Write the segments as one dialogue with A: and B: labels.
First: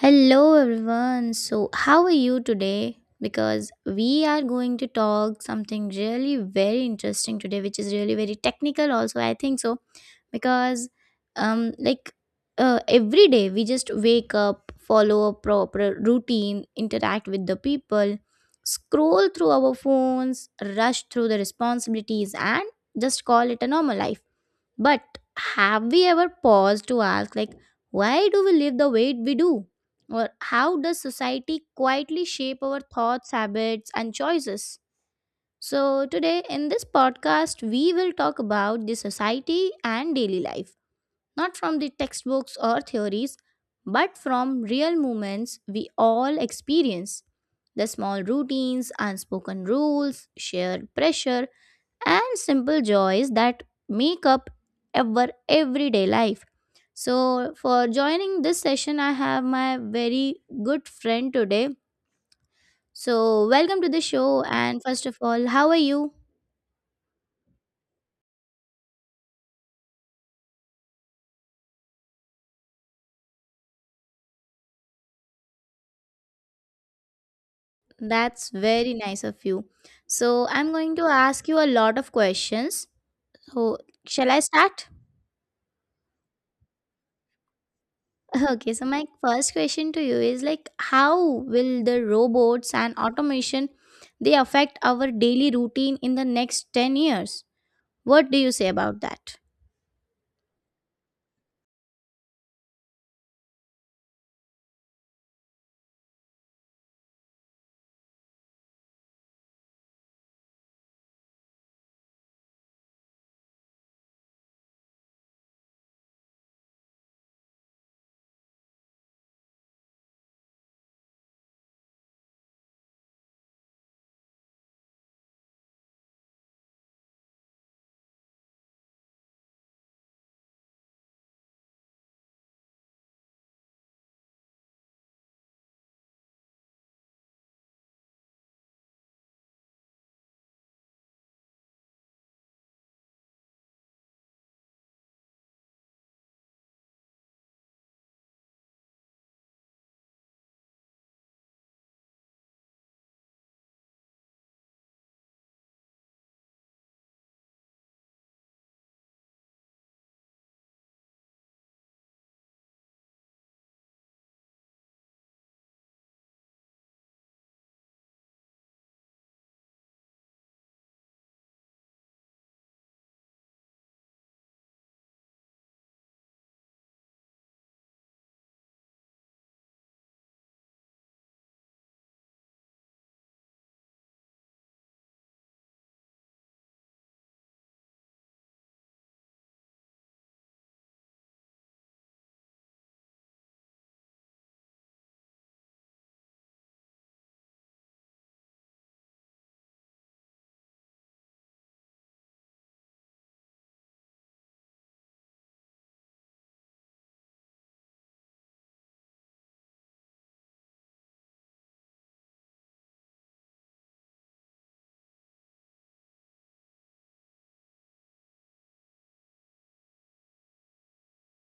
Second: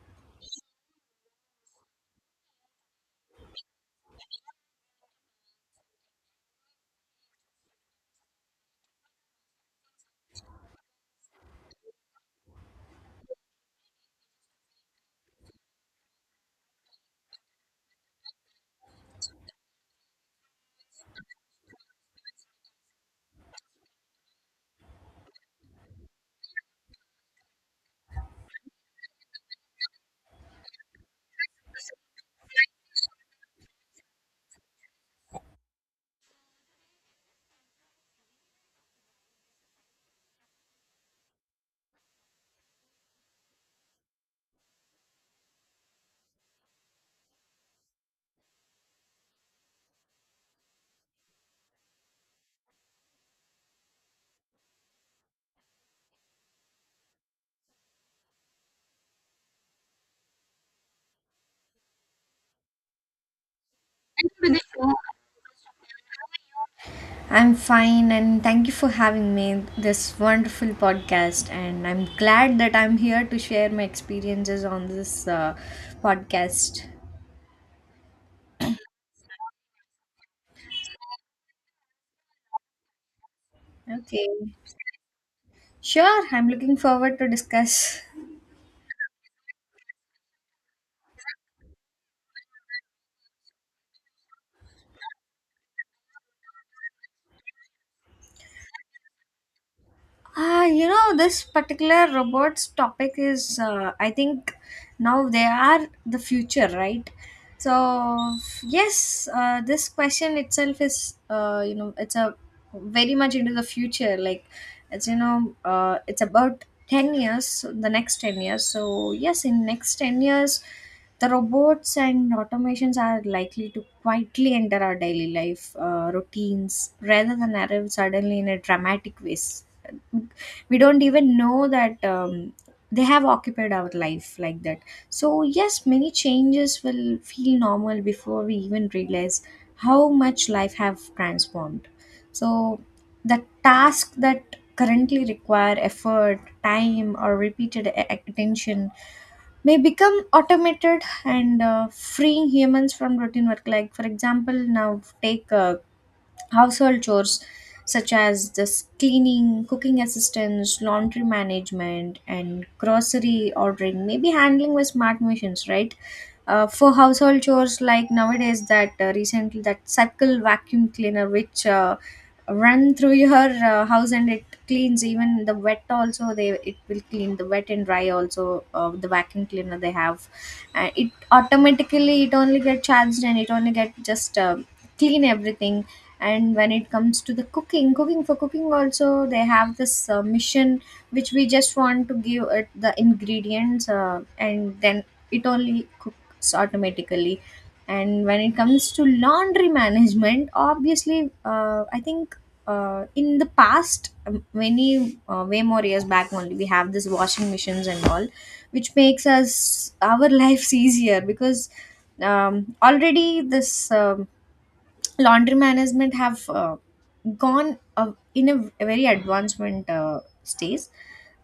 A: Hello everyone. So, how are you today? Because we are going to talk something really very interesting today, which is really very technical also, I think so, because um like every day we just wake up, follow a proper routine, interact with the people, scroll through our phones, rush through the responsibilities, and just call it a normal life. But have we ever paused to ask, why do we live the way we do? Or how does society quietly shape our thoughts, habits, and choices? So, today in this podcast, we will talk about the society and daily life, not from the textbooks or theories, but from real moments we all experience: the small routines, unspoken rules, shared pressure, and simple joys that make up our everyday life. So, for joining this session, I have my very good friend today. So, welcome to the
B: To
A: show.
B: the
A: And
B: show.
A: first of all, how are you?
B: I'm fine, and thank you for having me this wonderful podcast. And I'm glad that I'm here to share my experiences on this podcast.
A: That's very nice of you. So, I'm going to ask you a lot of questions. So,
B: Okay,
A: shall I start?
B: sure. I'm looking forward to discuss.
A: Okay, so my first question to you is, how will the robots and automation, they affect our daily routine in the next 10 years? What do you say about that?
B: Ah, you know, this particular robots topic is, I think, now they are the future, right? So yes, this question itself is, you know, it's a very much into the future. Like, it's it's about 10 years, so the next 10 years. So yes, in next 10 years, the robots and automations are likely to quietly enter our daily life routines rather than arrive suddenly in a dramatic ways. We don't even know that they have occupied our life like that. So yes, many changes will feel normal before we even realize how much life have transformed. So the task that currently require effort time or repeated attention may become automated and freeing humans from routine work. Like for example now take household chores such as this cleaning, cooking assistance, laundry management, and grocery ordering may be handling with smart machines, right? For household chores like nowadays, that recently that circle vacuum cleaner which run through your house, and it cleans even the wet also. They it will clean the wet and dry also. Uh, the vacuum cleaner they have, and it automatically it only get charged and it only get just clean everything. And when it comes to the cooking, cooking for cooking also they have this mission which we just want to give it the ingredients, and then it only cooks automatically. And when it comes to laundry management, obviously, I think in the past, many way more years back, only we have this washing machines and all, which makes us our lives easier. Because already this laundry management have gone in a very advancement stage.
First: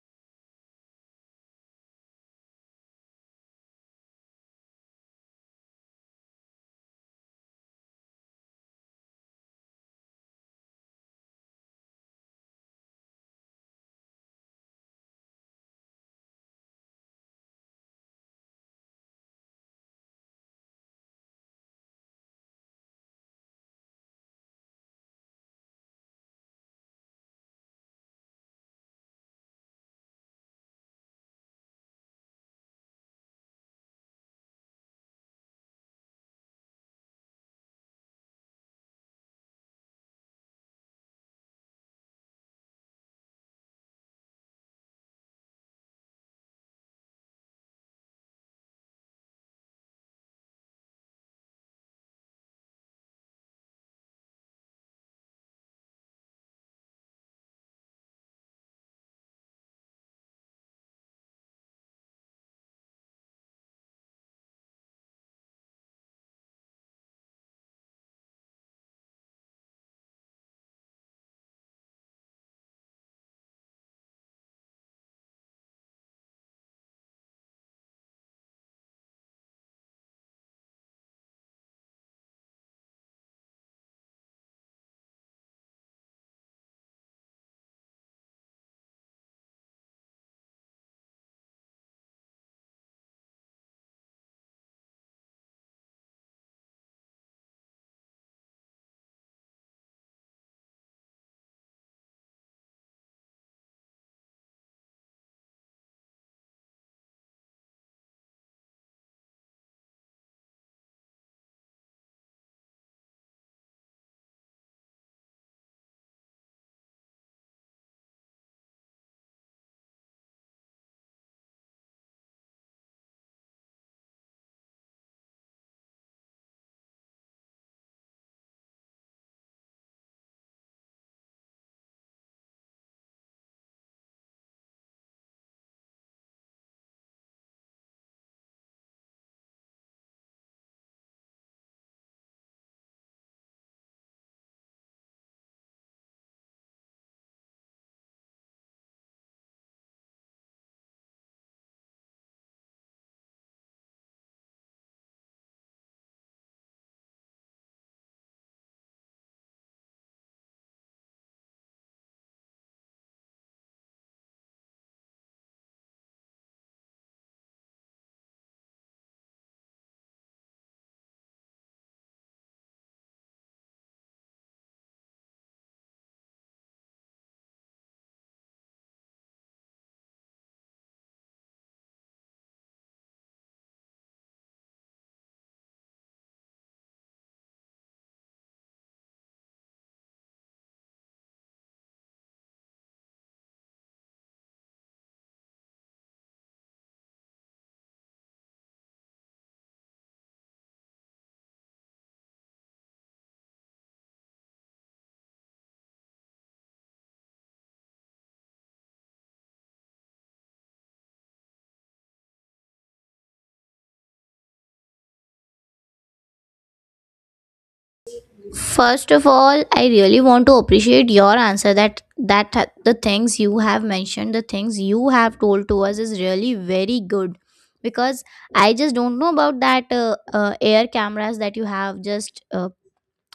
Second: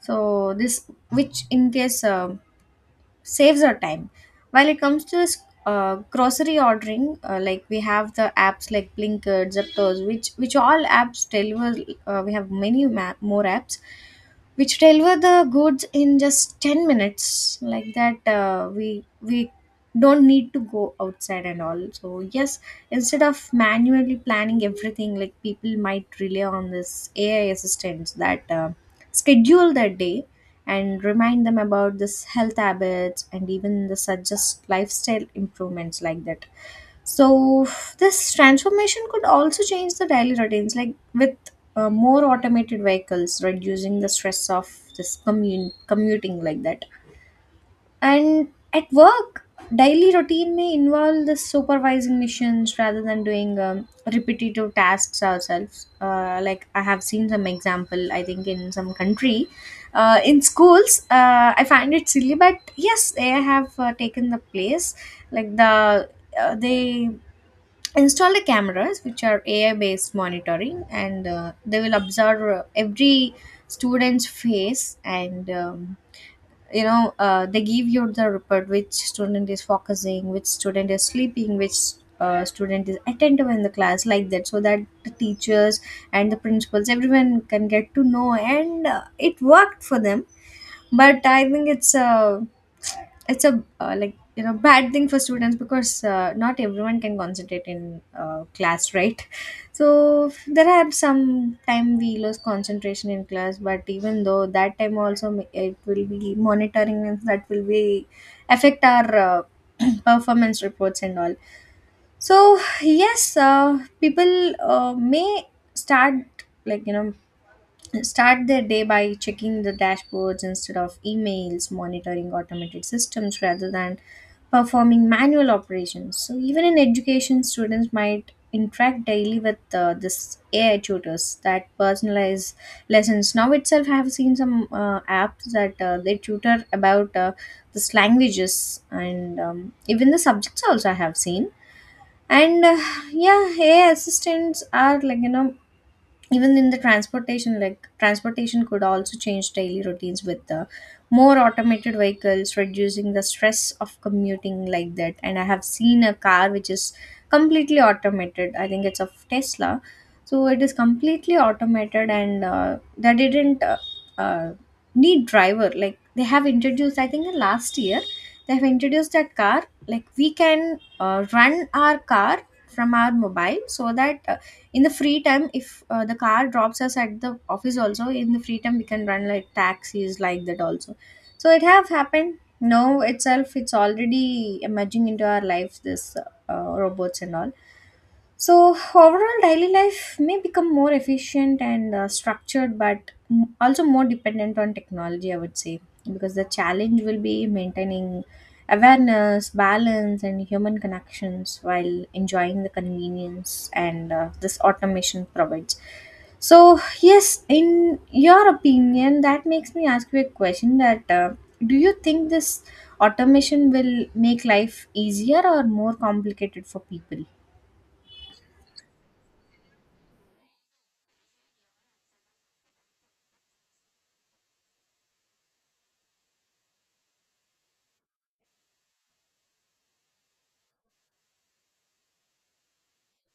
B: So this which in case saves our time. While it comes to this grocery ordering, like we have the apps like blinkit zeptos which all apps deliver. Uh, we have many more apps which deliver the goods in just 10 minutes, like that. Uh, we don't need to go outside and all. So yes, instead of manually planning everything, like people might rely on this ai assistants that schedule their day and remind them about this health habits and even the suggest lifestyle improvements, like that. So this transformation could also change the daily routines like with more automated vehicles reducing the stress of this commute commuting, like that. And at work, daily routine may involve the supervising missions rather than doing repetitive tasks ourselves. Like I have seen some example, I think in some country, in schools, I find it silly, but yes, they have taken the place. Like the they install the cameras which are AI based monitoring, and they will observe every student's face and. You know, they give you the report which student is focusing, which student is sleeping, which student is attentive in the class, like that, so that the teachers and the principals, everyone can get to know. And it worked for them, but I think it's a like you know, bad thing for students, because not everyone can concentrate in class, right? So there are some time we lose concentration in class, but even though that time also it will be monitoring, and that will be affect our performance reports and all. So yes, people may start, like you know, start their day by checking the dashboards instead of emails, monitoring automated systems rather than performing manual operations. So, even in education, students might interact daily with this AI tutors that personalize lessons. Now itself, I have seen some apps that they tutor about this languages, and even the subjects also I have seen. And yeah, AI assistants are, like you know, even in the transportation, like transportation could also change daily routines with the more automated vehicles reducing the stress of commuting, like that. And I have seen a car which is completely automated, I think it's of tesla. So it is completely automated, and they didn't uh, need driver. Like they have introduced, I think in last year, they have introduced that car, like we can run our car from our mobile, so that in the free time, if the car drops us at the office also, in the free time we can run like taxis, like that also. So it have happened, now itself it's already emerging into our lives, this robots and all. So, overall, daily life may become more efficient and structured, but also more dependent on technology, I would say, because the challenge will be maintaining awareness, balance, and human connections while enjoying the convenience and this automation provides. So, yes, in your opinion, that makes me ask you a question that do you think this automation will make life easier or more complicated for people?
A: First of all, I really want to appreciate your answer, the things you have mentioned, the things you have told to us is really very good, because I just don't know about that air cameras that you have just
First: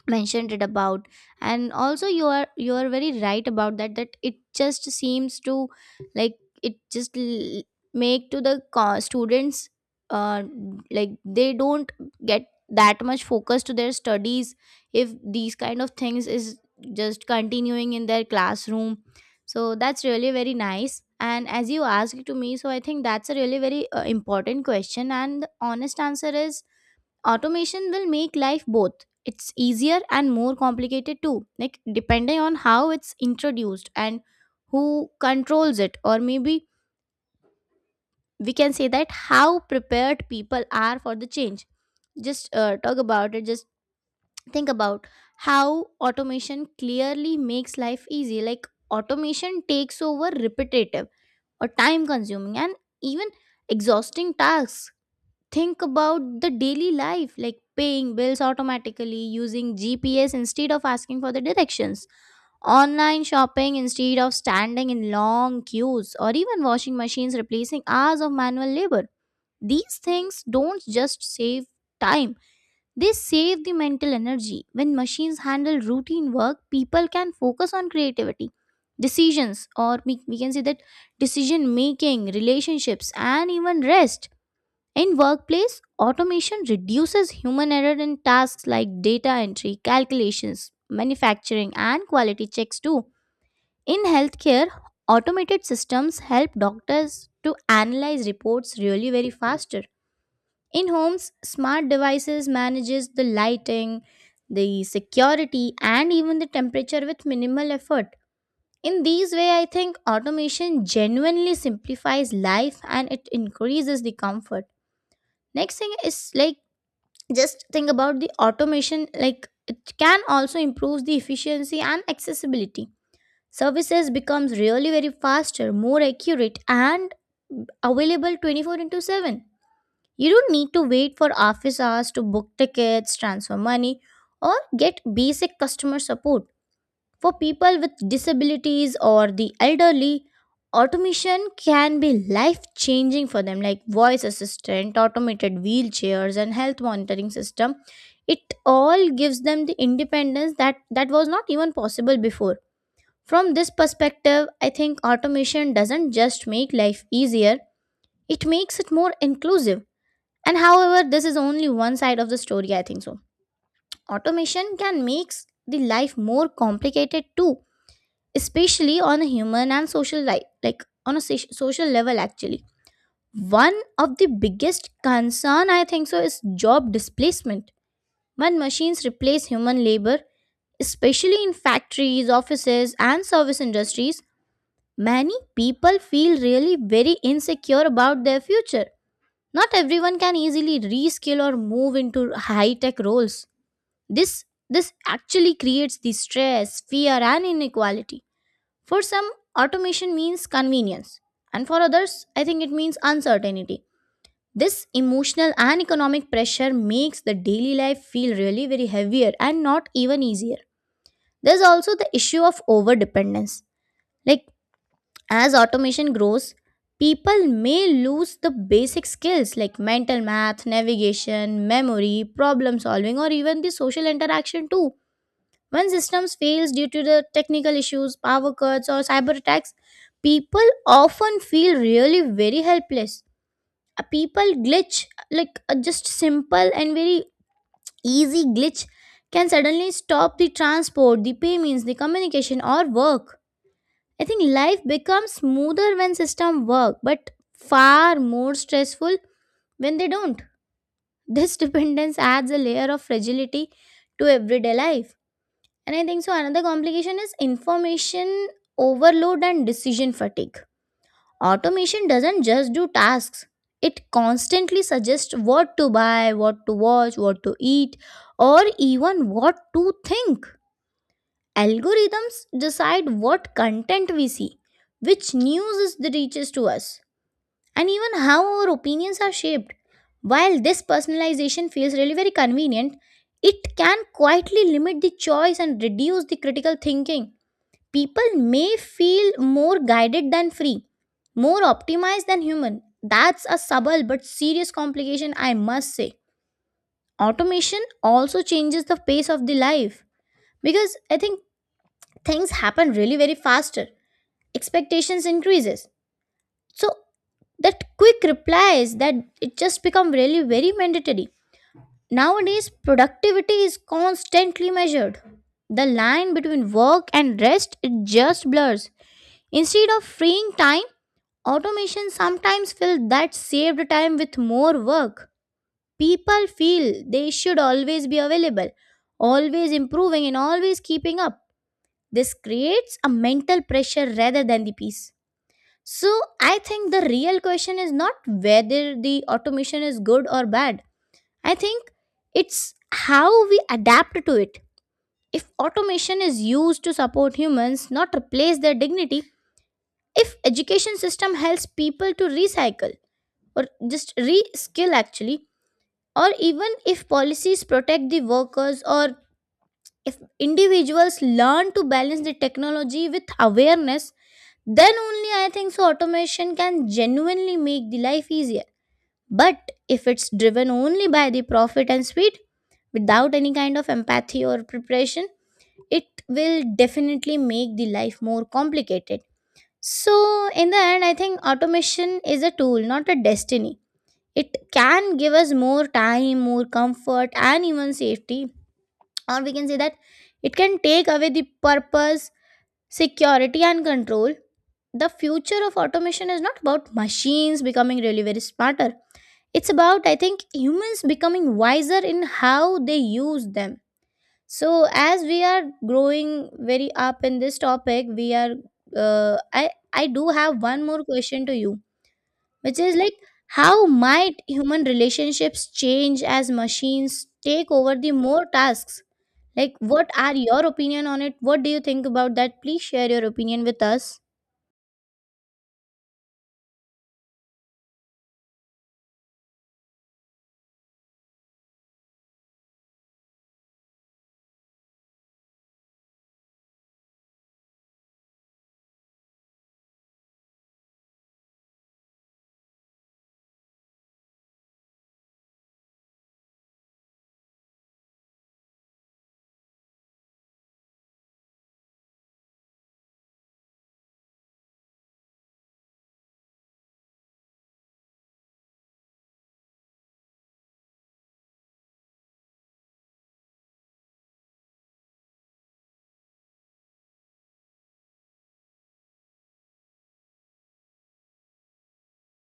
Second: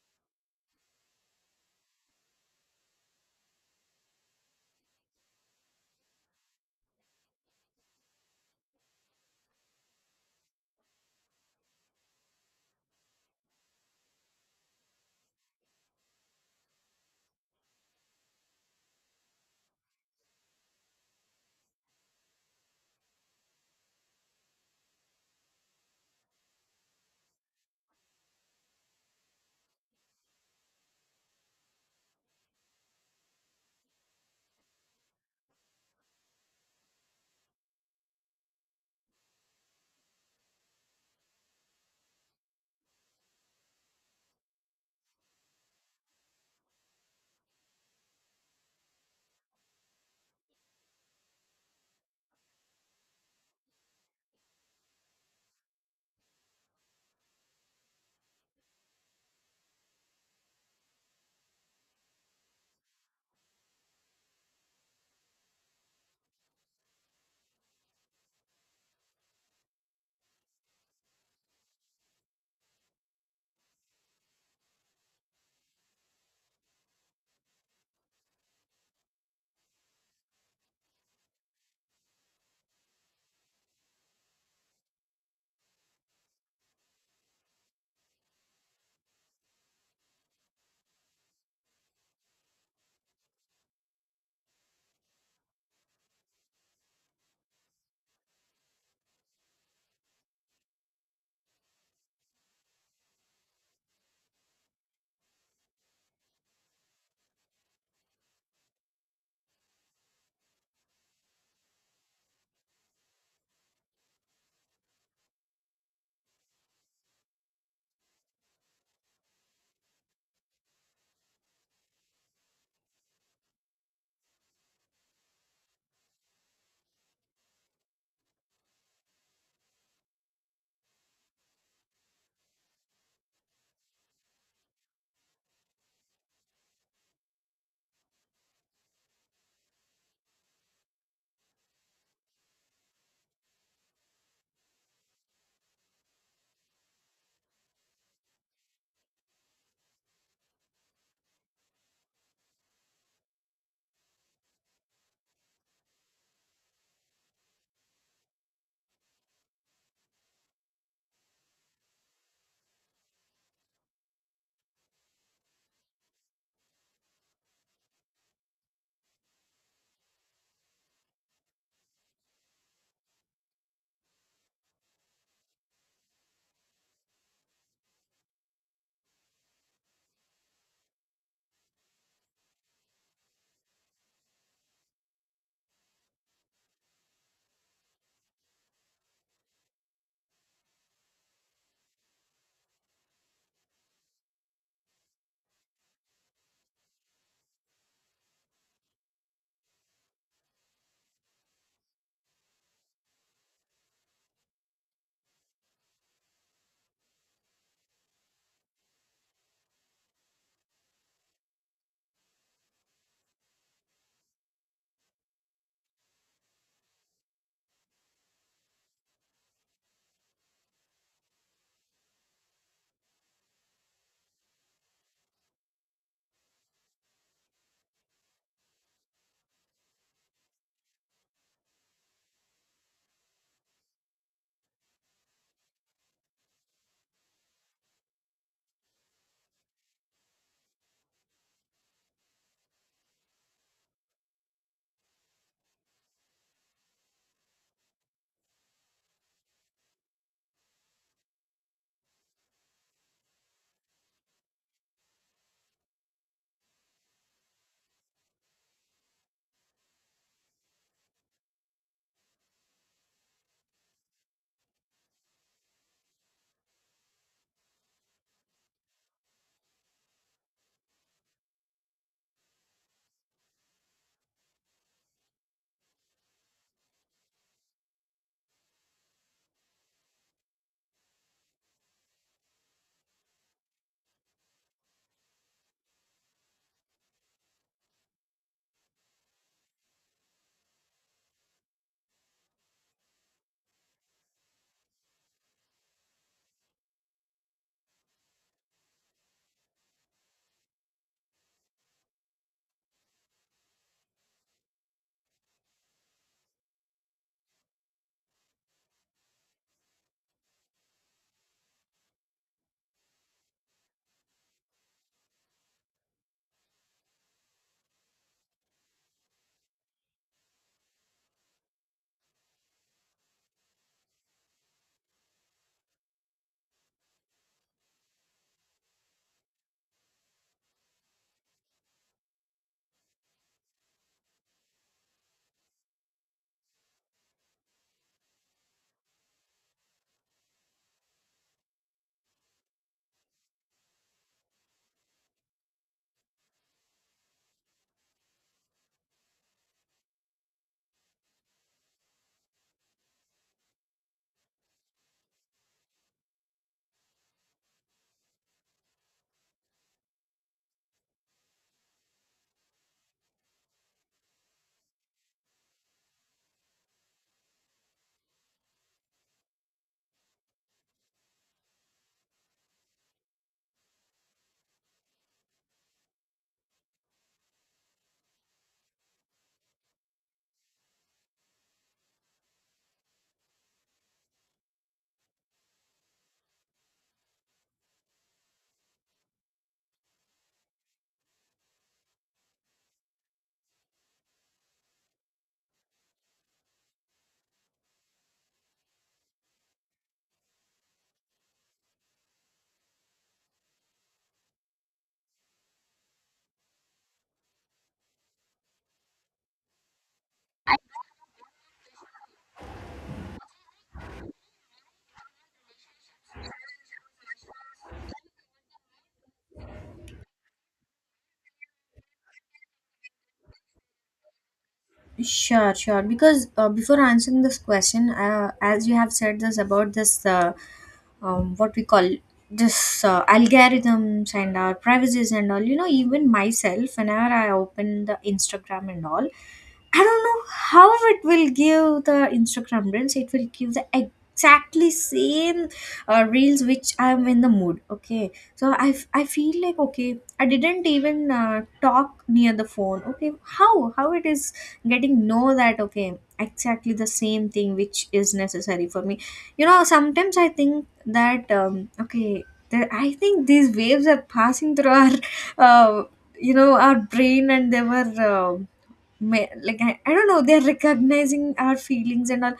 A: mentioned it about. And also, you are very right about that, it just seems to, like it just make to the students, uh like they don't get that much focus to their studies if these kind of things is just continuing in their classroom. So that's really very nice. And as you asked to me, so I think that's a really very important question, and the honest answer is automation will make life both. It's easier and more complicated too, like depending on how it's introduced and who controls it, or maybe we can say that how prepared people are for the change. Just talk about it, just think about how automation clearly makes life easy. Like, automation takes over repetitive or time consuming and even exhausting tasks. Think about the daily life, like paying bills automatically, using GPS instead of asking for the directions, online shopping instead of standing in long queues, or even washing machines replacing hours of manual labor. These things don't just save time, they save the mental energy. When machines handle routine work, people can focus on creativity, decisions, or we can say that decision making, relationships, and even rest. In workplace, automation reduces human error in tasks like data entry, calculations, manufacturing, and quality checks too. In healthcare, automated systems help doctors to analyze reports really very faster. In homes, smart devices manages the lighting, the security, and even the temperature with minimal effort. In these way, I think automation genuinely simplifies life and it increases the comfort. Next thing is, like, just think about the automation, like it can also improve the efficiency and accessibility. Services becomes really very faster, more accurate, and available 24 into 7. You don't need to wait for office hours to book tickets, transfer money, or get basic customer support. For people with disabilities or the elderly, automation can be life changing for them, like voice assistant, automated wheelchairs, and health monitoring system. It all gives them the independence that was not even possible before. From this perspective, I think automation doesn't just make life easier, it makes it more inclusive. And however, this is only one side of the story, I think so. Automation can make the life more complicated too, especially on a human and social life, like on a social level, actually. One of the biggest concern, I think so, is job displacement. When machines replace human labor, especially in factories, offices, and service industries, many people feel really very insecure about their future. Not everyone can easily reskill or move into high tech roles. This this actually creates the stress, fear, and inequality. For some, automation means convenience, and for others, I think it means uncertainty. This emotional and economic pressure makes the daily life feel really very heavier and not even easier. There's also the issue of overdependence. Like, as automation grows, people may lose the basic skills like mental math, navigation, memory, problem solving, or even the social interaction too. When systems fails due to the technical issues, power cuts, or cyber attacks, people often feel really very helpless. A people glitch, like a just simple and very easy glitch, can suddenly stop the transport, the payments, the communication, or work. I think life becomes smoother when system work, but far more stressful when they don't. This dependence adds a layer of fragility to everyday life. And I think so, another complication is information overload and decision fatigue. Automation doesn't just do tasks. It constantly suggests what to buy, what to watch, what to eat, or even what to think. Algorithms decide what content we see, which news is the reaches to us, and even how our opinions are shaped. While this personalization feels really very convenient, it can quietly limit the choice and reduce the critical thinking. People may feel more guided than free, more optimized than human. That's a subtle but serious complication, I must say. Automation also changes the pace of the life, because I think things happen really very faster. Expectations increases. So that quick replies that it just become really very mandatory. Nowadays productivity is constantly measured. The line between work and rest, it just blurs. Instead of freeing time, automation sometimes fills that saved time with more work. People feel they should always be available, always improving, and always keeping up. This creates a mental pressure rather than the peace. So, I think the real question is not whether the automation is good or bad. I think it's how we adapt to it. If automation is used to support humans, not replace their dignity, if education system helps people to recycle, or just re-skill actually, or even if policies protect the workers, or if individuals learn to balance the technology with awareness, then only I think so automation can genuinely make the life easier. But if it's driven only by the profit and speed, without any kind of empathy or preparation, it will definitely make the life more complicated. So, in the end, I think automation is a tool, not a destiny. It can give us more time, more comfort, and even safety, or we can say that it can take away the purpose, security, and control. The future of automation is not about machines becoming really very smarter, it's about, I think, humans becoming wiser in how they use them. So, as we are growing very up in this topic, we are uh, I I do have one more question to you, which is like, how might human relationships change as machines take over the more tasks? Like, what are your opinion on it? What do you think about that? Please share your opinion with us.
B: Sure, sure. Because before answering this question, as you have said this about this, what we call this algorithms and our privacies and all, you know, even myself, whenever I open the Instagram and all, I don't know how it will give the Instagram reels. It will give the exactly same reels which I'm in the mood. Okay, so I feel like, okay, I didn't even talk near the phone. Okay, how it is getting know that, okay, exactly the same thing which is necessary for me. You know, sometimes I think that, okay, there, I think these waves are passing through our uh, you know, our brain, and they were like I don't know, they're recognizing our feelings and all.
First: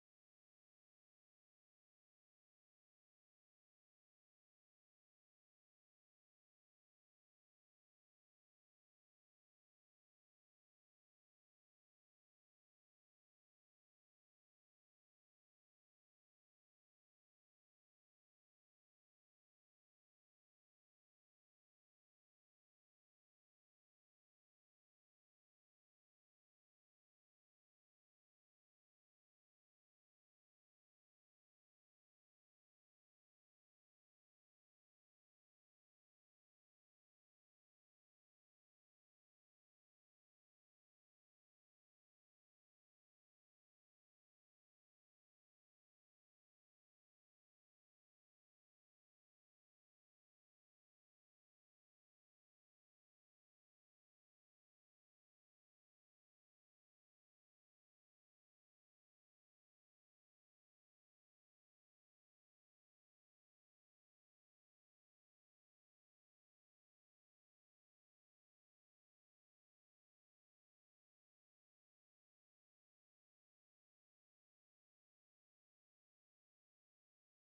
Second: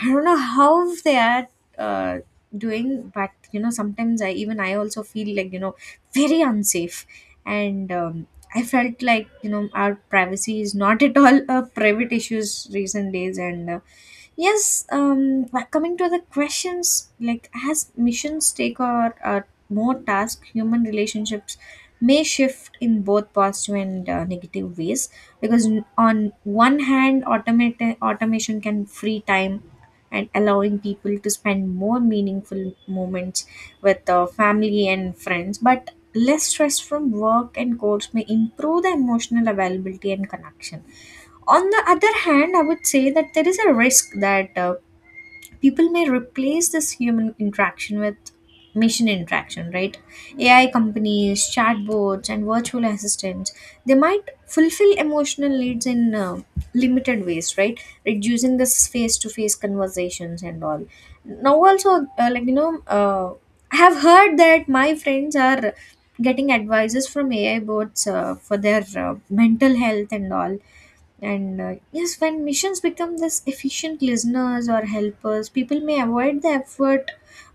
B: I don't know how they are uh, doing. But you know, sometimes i also feel like, you know, very unsafe. And I felt like, you know, our privacy is not at all a private issues recent days. And yes, um, but coming to the questions, like as missions take, or more tasks, human relationships may shift in both positive and negative ways. Because on one hand, automation can free time and allowing people to spend more meaningful moments with family and friends, but less stress from work and course may improve the emotional availability and connection. On the other hand, I would say that there is a risk that people may replace this human interaction with machine interaction, right? Ai companies, chatbots, and virtual assistants, they might fulfill emotional needs in limited ways, right? Reducing this face to face conversations and all. Now also, uh, like you know uh, I have heard that my friends are getting advices from ai bots for their mental health and all. And yes, when missions become this efficient listeners or helpers, people may avoid the effort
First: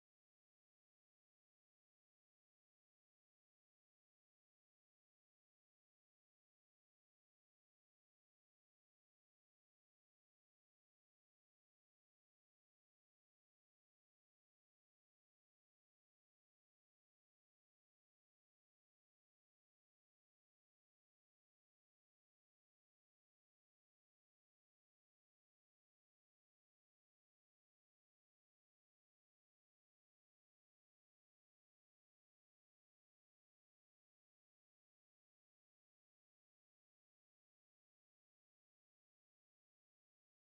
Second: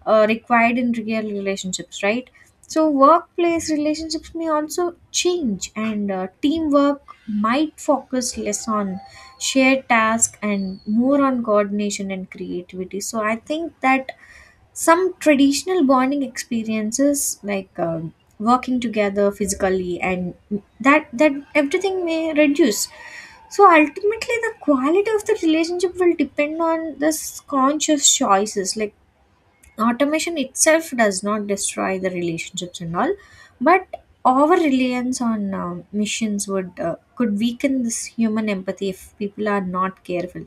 B: required in real relationships, right? So, workplace relationships may also change, and teamwork might focus less on shared tasks and more on coordination and creativity. So, I think that some traditional bonding experiences like working together physically and that that everything may reduce. So ultimately, the quality of the relationship will depend on this conscious choices. Like automation itself does not destroy the relationships and all, but over reliance on machines would could weaken this human empathy if people are not careful.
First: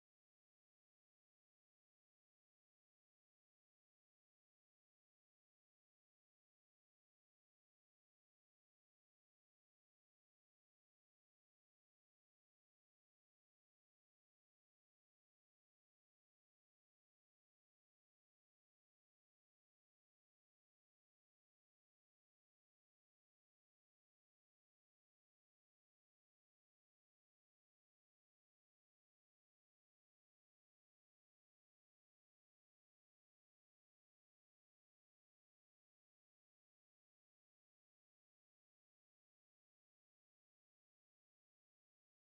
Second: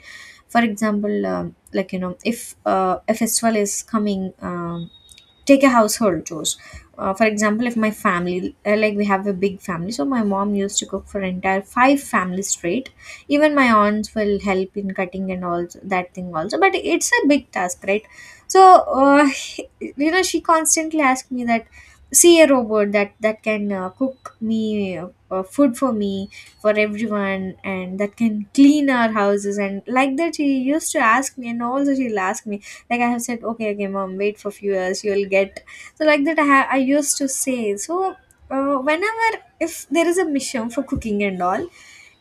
B: For example, if a festival is coming, take a household chores, for example, if my family, like we have a big family, so my mom used to cook for entire five families straight. Even my aunts will help in cutting and all that thing also, but it's a big task, right? So uh, you know, she constantly asked me that, see a robot that can cook me food for me, for everyone, and that can clean our houses and like that. She used to ask me, and also she'll ask me, like. I have said, okay okay mom, wait for few years, you'll get. So like that i used to say. So whenever, if there is a mission for cooking and all,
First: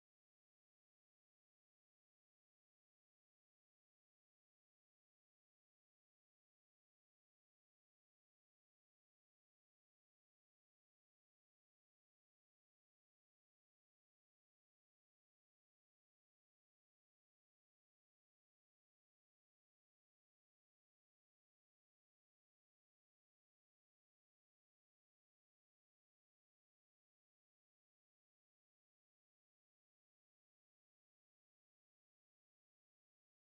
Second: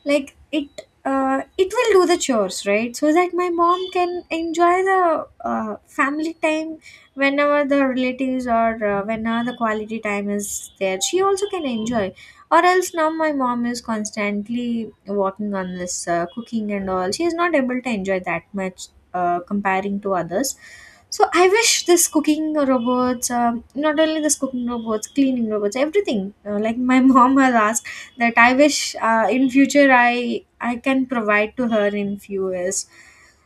B: like it will do the chores, right? So that my mom can enjoy the family time, whenever the relatives, or whenever the quality time is there, she also can enjoy. Or else now my mom is constantly working on this cooking and all, she is not able to enjoy that much, comparing to others. So I wish this cooking robots, not only this cooking robots, cleaning robots, everything. Like my mom has asked that I wish in future I can provide to her in few years.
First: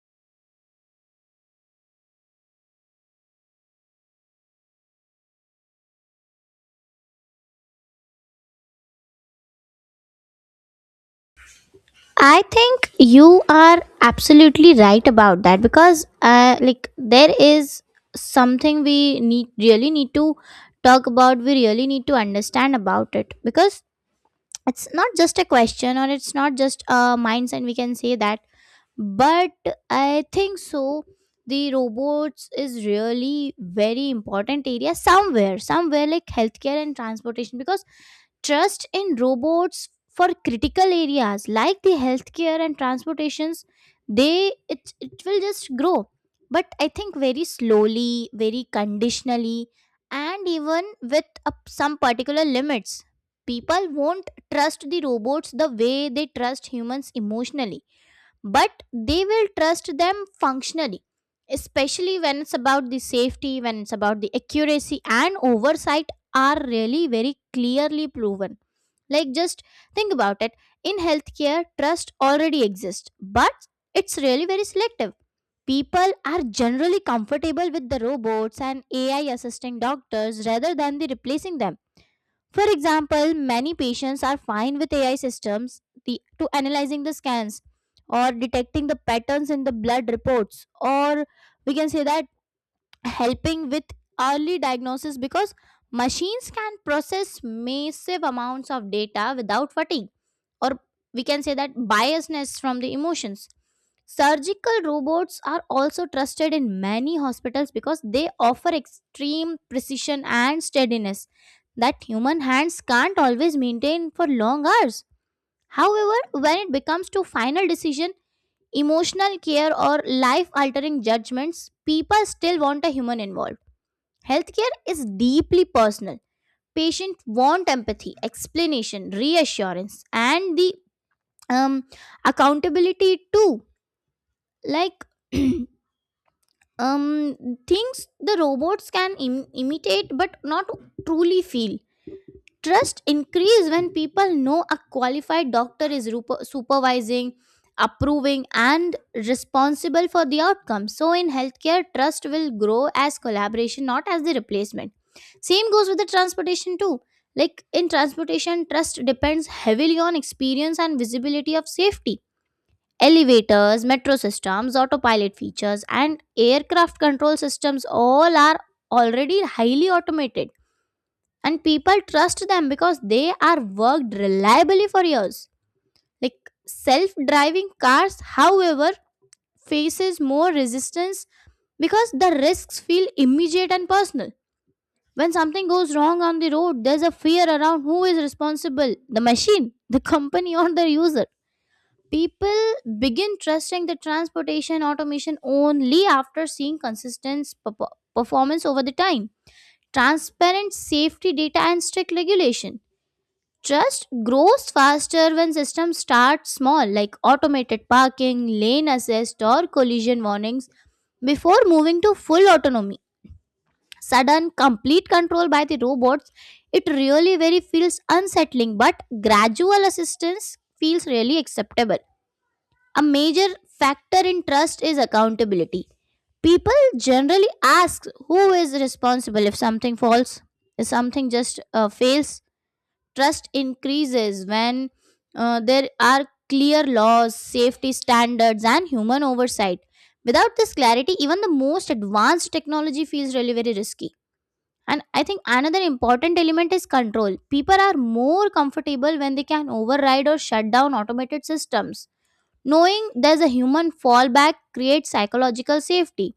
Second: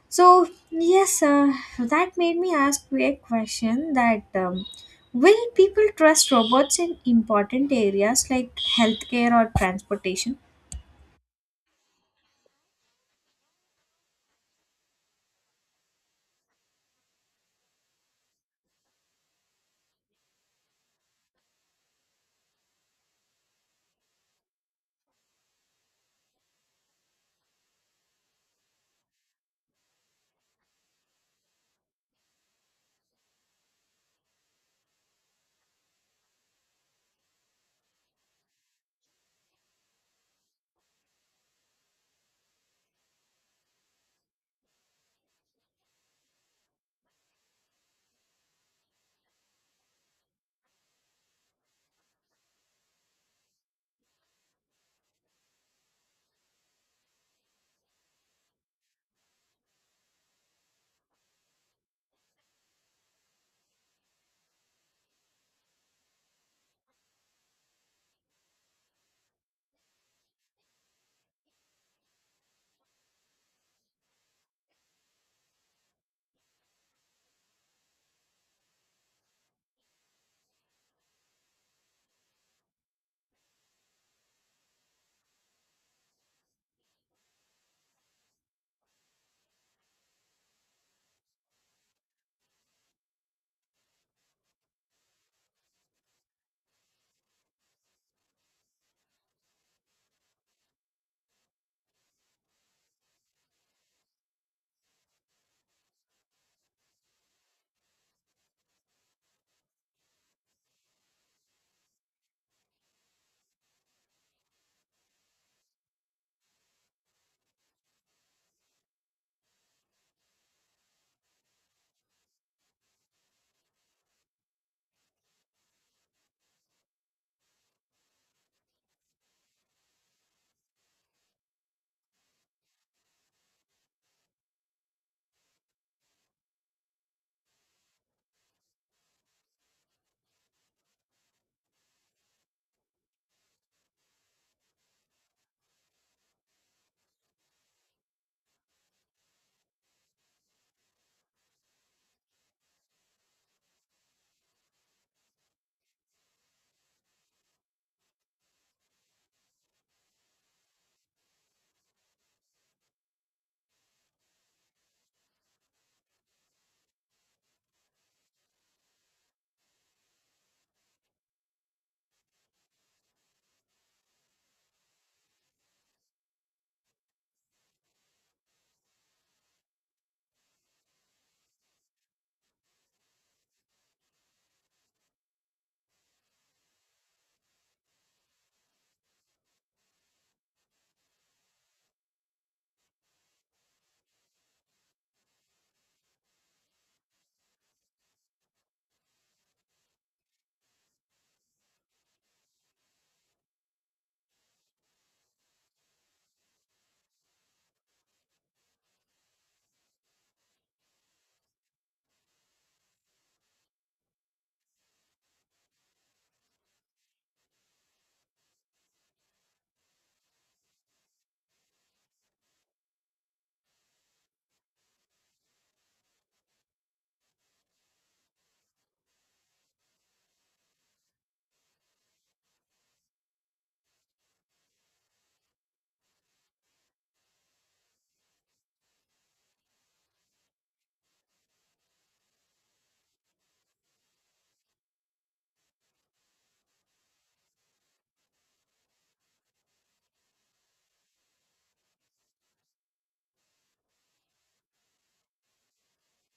B: So yes, that made me ask you a question that will people trust robots in important areas like healthcare or transportation?
A: I think you are absolutely right about that, because, like, there is something we need really need to talk about, we really need to understand about it, because it's not just a question, or it's not just a mindset, we can say that. But I think so, the robots is really very important area somewhere, somewhere like healthcare and transportation, because trust in robots for critical areas like the healthcare and transportations, it will just grow. But I think very slowly, very conditionally, and even with some particular limits. People won't trust the robots the way they trust humans emotionally, but they will trust them functionally, especially when it's about the safety, when it's about the accuracy, and oversight are really very clearly proven. Like, just think about it. In healthcare trust already exists, but it's really very selective. People are generally comfortable with the robots and AI assisting doctors rather than the replacing them. For example, many patients are fine with AI systems to analyzing the scans or detecting the patterns in the blood reports, or we can say that helping with early diagnosis, because machines can process massive amounts of data without fatigue, or we can say that biasness from the emotions. Surgical robots are also trusted in many hospitals because they offer extreme precision and steadiness that human hands can't always maintain for long hours. However, when it comes to final decision, emotional care or life altering judgments, people still want a human involved. Healthcare is deeply personal. Patients want empathy, explanation, reassurance, and the um, accountability too. Like um, things the robots can imitate but not truly feel. Trust increase when people know a qualified doctor is supervising, approving and responsible for the outcome. So in healthcare, trust will grow as collaboration, not as the replacement. Same goes with the transportation too. In transportation, trust depends heavily on experience and visibility of safety. Elevators, metro systems, autopilot features and aircraft control systems all are already highly automated, and people trust them because they are worked reliably for years. like Self-driving cars, however, faces more resistance because the risks feel immediate and personal. When something goes wrong on the road, there's a fear around who is responsible: the machine, the company, or the user. People begin trusting the transportation automation only after seeing consistent performance over the time, transparent safety data and strict regulation. Trust grows faster when systems start small, like automated parking, lane assist, or collision warnings, before moving to full autonomy. Sudden, complete control by the robots, it really very feels unsettling, but gradual assistance feels really acceptable. A major factor in trust is accountability. People generally ask who is responsible if something falls, if something just fails. Trust increases when there are clear laws, safety standards, and human oversight. Without this clarity, even the most advanced technology feels really very risky. And I think another important element is control. People are more comfortable when they can override or shut down automated systems. Knowing there's a human fallback creates psychological safety.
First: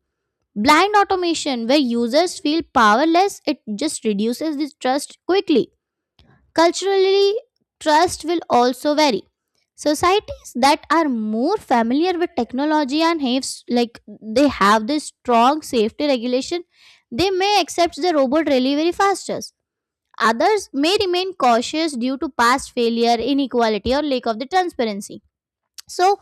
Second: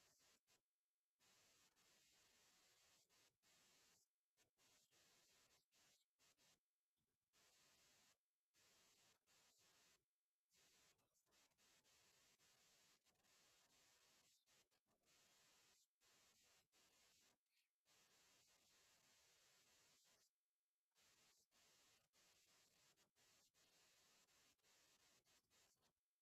A: Blind automation, where users feel powerless, it just reduces this trust quickly. Culturally, trust will also vary. Societies that are more familiar with technology and have like they have this strong safety regulation, they may accept the robot delivery faster. Others may remain cautious due to past failure, inequality, or lack of the transparency. So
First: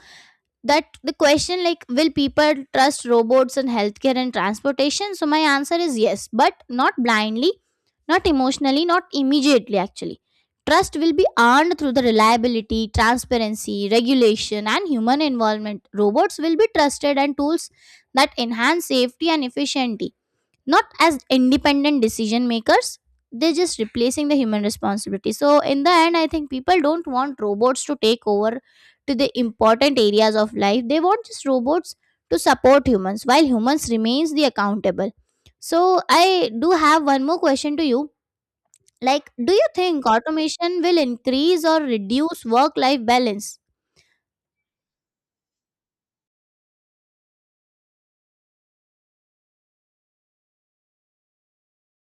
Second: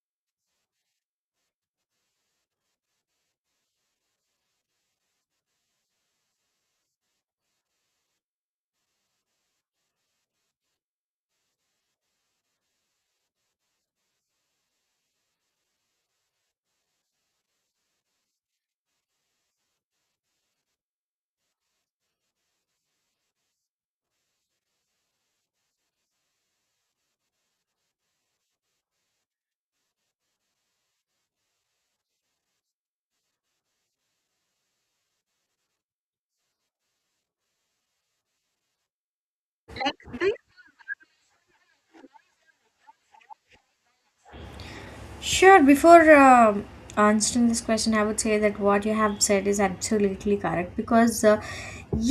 A: that the question, like, will people trust robots in healthcare and transportation? So my answer is yes, but not blindly, not emotionally, not immediately. Actually, trust will be earned through the reliability, transparency, regulation and human involvement. Robots will be trusted and tools that enhance safety and efficiency, not as independent decision makers. They're just replacing the human responsibility. So in the end, I think people don't want robots to take over to the important areas of life. They want just robots to support humans while humans remains the accountable. So I do have one more question to you, like, do you think automation will increase or reduce work life balance?
B: Sure, before answering this question, I would say that what you have said is absolutely correct because,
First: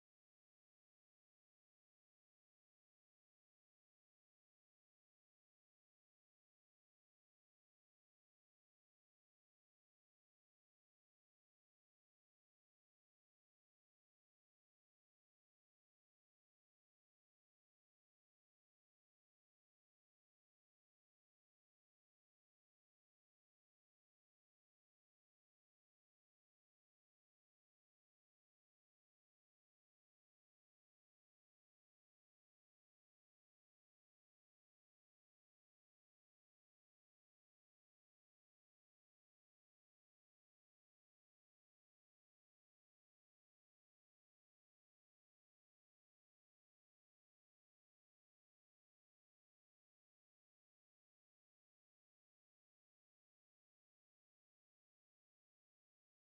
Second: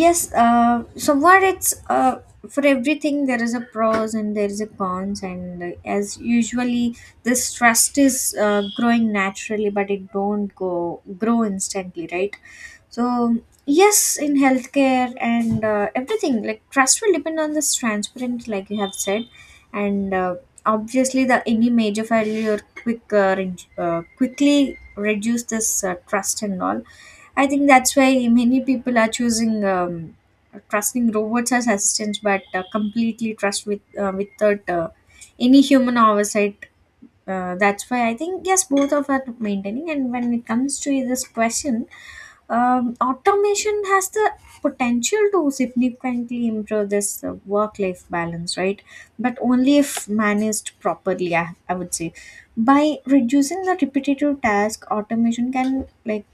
B: yes, somewhat it's for everything there is a pros and there is a cons, and as usually this trust is growing naturally, but it don't go grow instantly, right? So yes, in healthcare and everything, like trust will depend on this transparent, like you have said, and obviously the any major failure quick quickly reduce this trust and all. I think that's why many people are choosing trusting robots as assistants, but completely trust with without any human oversight. That's why I think yes, both of are maintaining. And when it comes to this question, automation has the potential to significantly improve this work-life balance, right? But only if managed properly, I would say. By reducing the repetitive task, automation can like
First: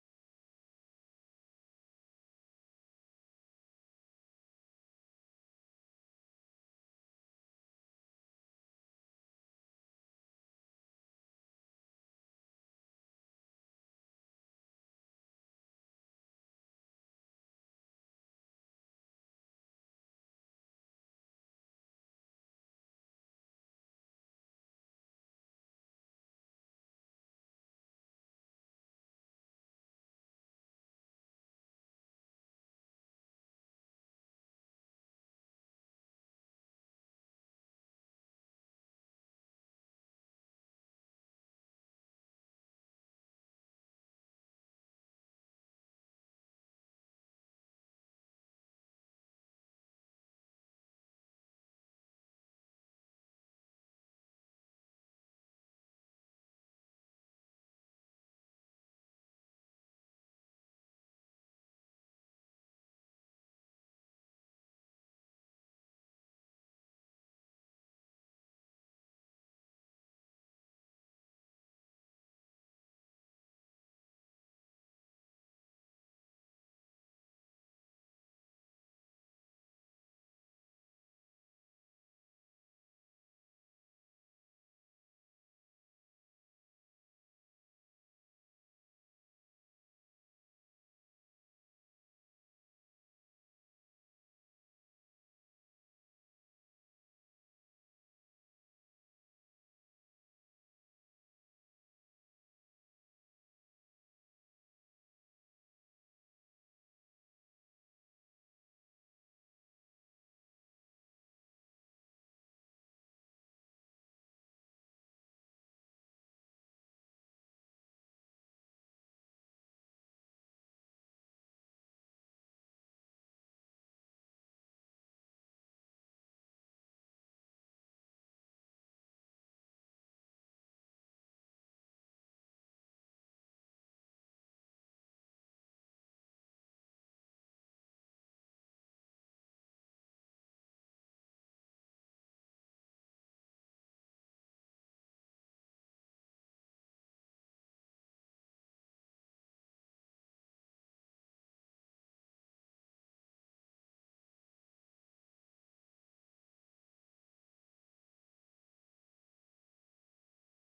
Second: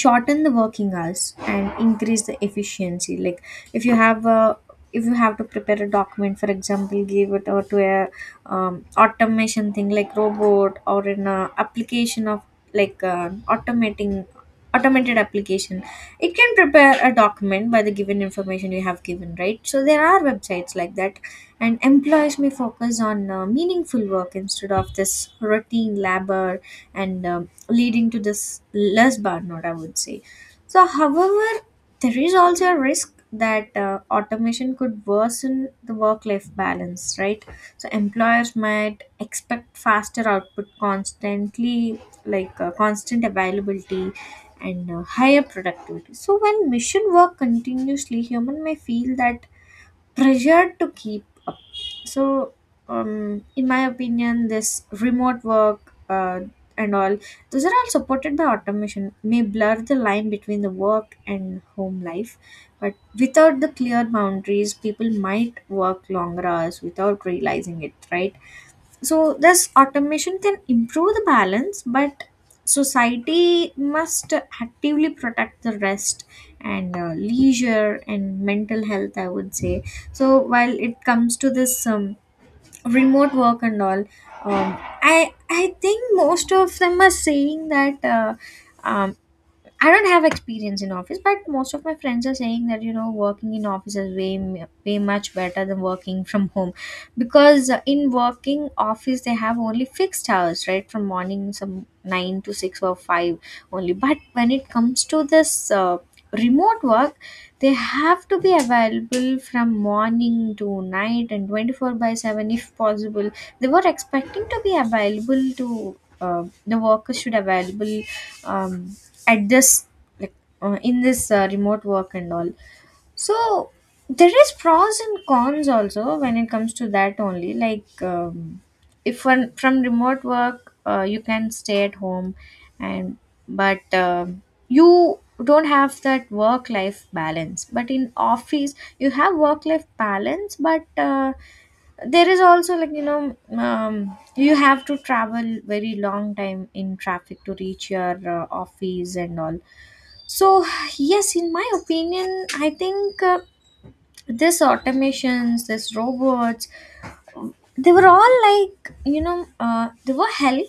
B: shorten the working hours and increase the efficiency like if you have a if you have to prepare a document, for example, give it over to a automation thing like robot or an application of like automating automated application. It can prepare a document by the given information you have given, right? So there are websites like that. And employers may focus on meaningful work instead of this routine labor, and leading to this less burnout, I would say. So, however, there is also a risk that automation could worsen the work life balance, right? So, employers might expect faster output constantly, like constant availability and higher productivity. So, when mission work continuously, human may feel that pressure to keep up. So in my opinion this remote work and all, those are all supported by automation, may blur the line between the work and home life. But without the clear boundaries, people might work longer hours without realizing it, right? So this automation can improve the balance, but society must actively protect the rest and leisure and mental health, I would say. So while it comes to this remote work and all, um, I think most of them are saying that um, I don't have experience in office, but most of my friends are saying that, you know, working in office is way way much better than working from home, because in working office they have only fixed hours, right, from morning some 9 to 6 or 5 only. But when it comes to this remote work, they have to be available from morning to night and 24/7 if possible. They were expecting to be available to, the workers should available. Um, at this like in this remote work and all. So there is pros and cons also when it comes to that only, like, if one from remote work, you can stay at home and but you don't have that work life balance, but in office you have work life balance, but there is also, like, you know, you have to travel very long time in traffic to reach your office and all. So, yes, in my opinion, I think this automations, this robots, they were all, like, you know, they were hell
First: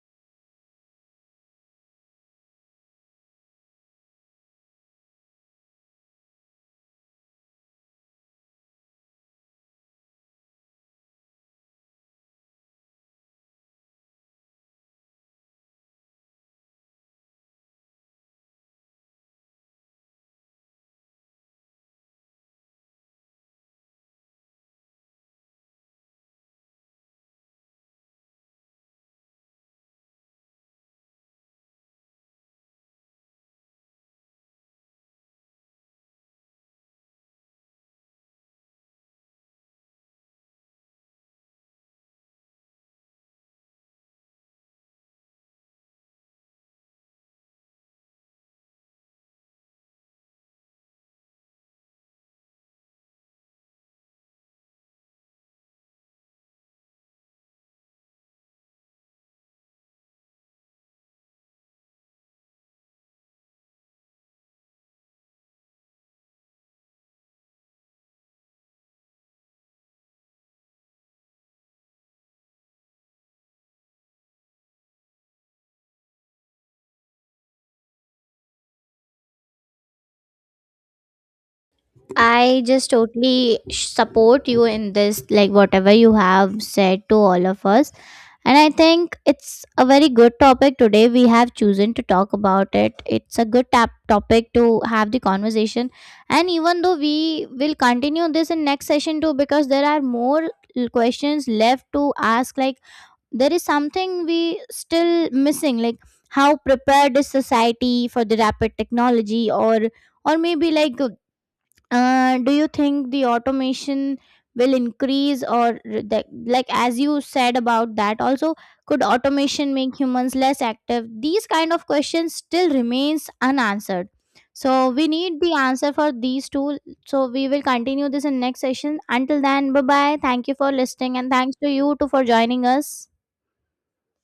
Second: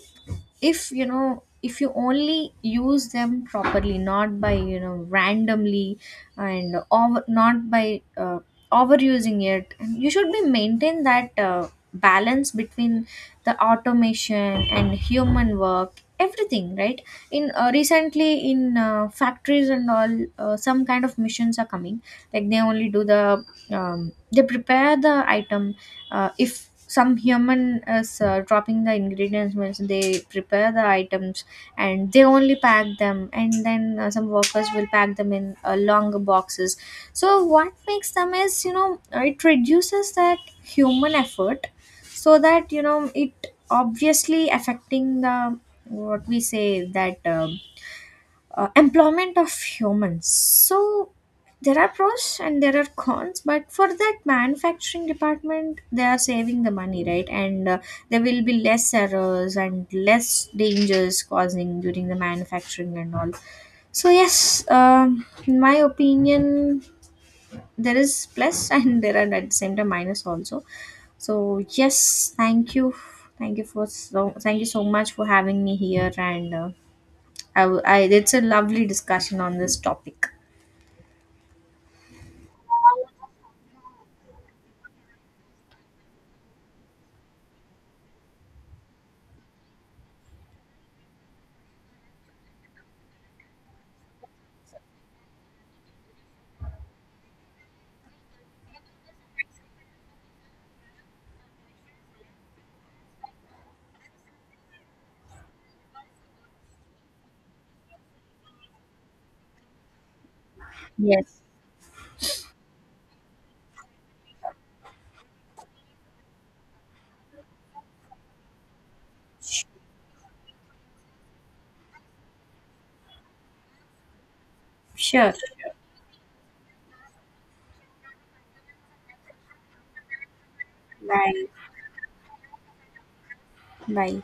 B: if you know if you only use them properly, not by, you know, randomly and over, not by overusing it. And you should be maintain that balance between the automation and human work, everything, right? In recently in factories and all, some kind of missions are coming like they only do the they prepare the item. If some human is dropping the ingredients means they prepare the items, and they only pack them, and then some workers will pack them in longer boxes. So what makes them is, you know, it reduces that human effort. So that, you know, it obviously affecting the what we say that employment of humans. So there are pros and there are cons, but for that manufacturing department, they are saving the money, right? And there will be less errors and less dangers causing during the manufacturing and all. So yes, in my opinion, there is plus and there are at the same time minus also. So yes, thank you for so thank you so much for having me here. And I, w- I it's a lovely discussion on this topic.
A: I just totally support you in this, like, whatever you have said to all of us. And I think it's a very good topic today we have chosen to talk about. It. It's a good topic to have the conversation. And even though we will continue this in next session too, because there are more questions left to ask. Like, there is something we still missing. Like, how prepared is society for the rapid technology, or maybe like
B: Yes,
A: do you think the automation will increase or the, like as you said about that also, could automation make humans less active? These kind of questions still remains unanswered, so we
B: sure.
A: need the answer for these two. So we will continue this in next session. Until then, bye bye, thank you for listening and
B: Bye.
A: thanks to you too for joining us.
B: Bye.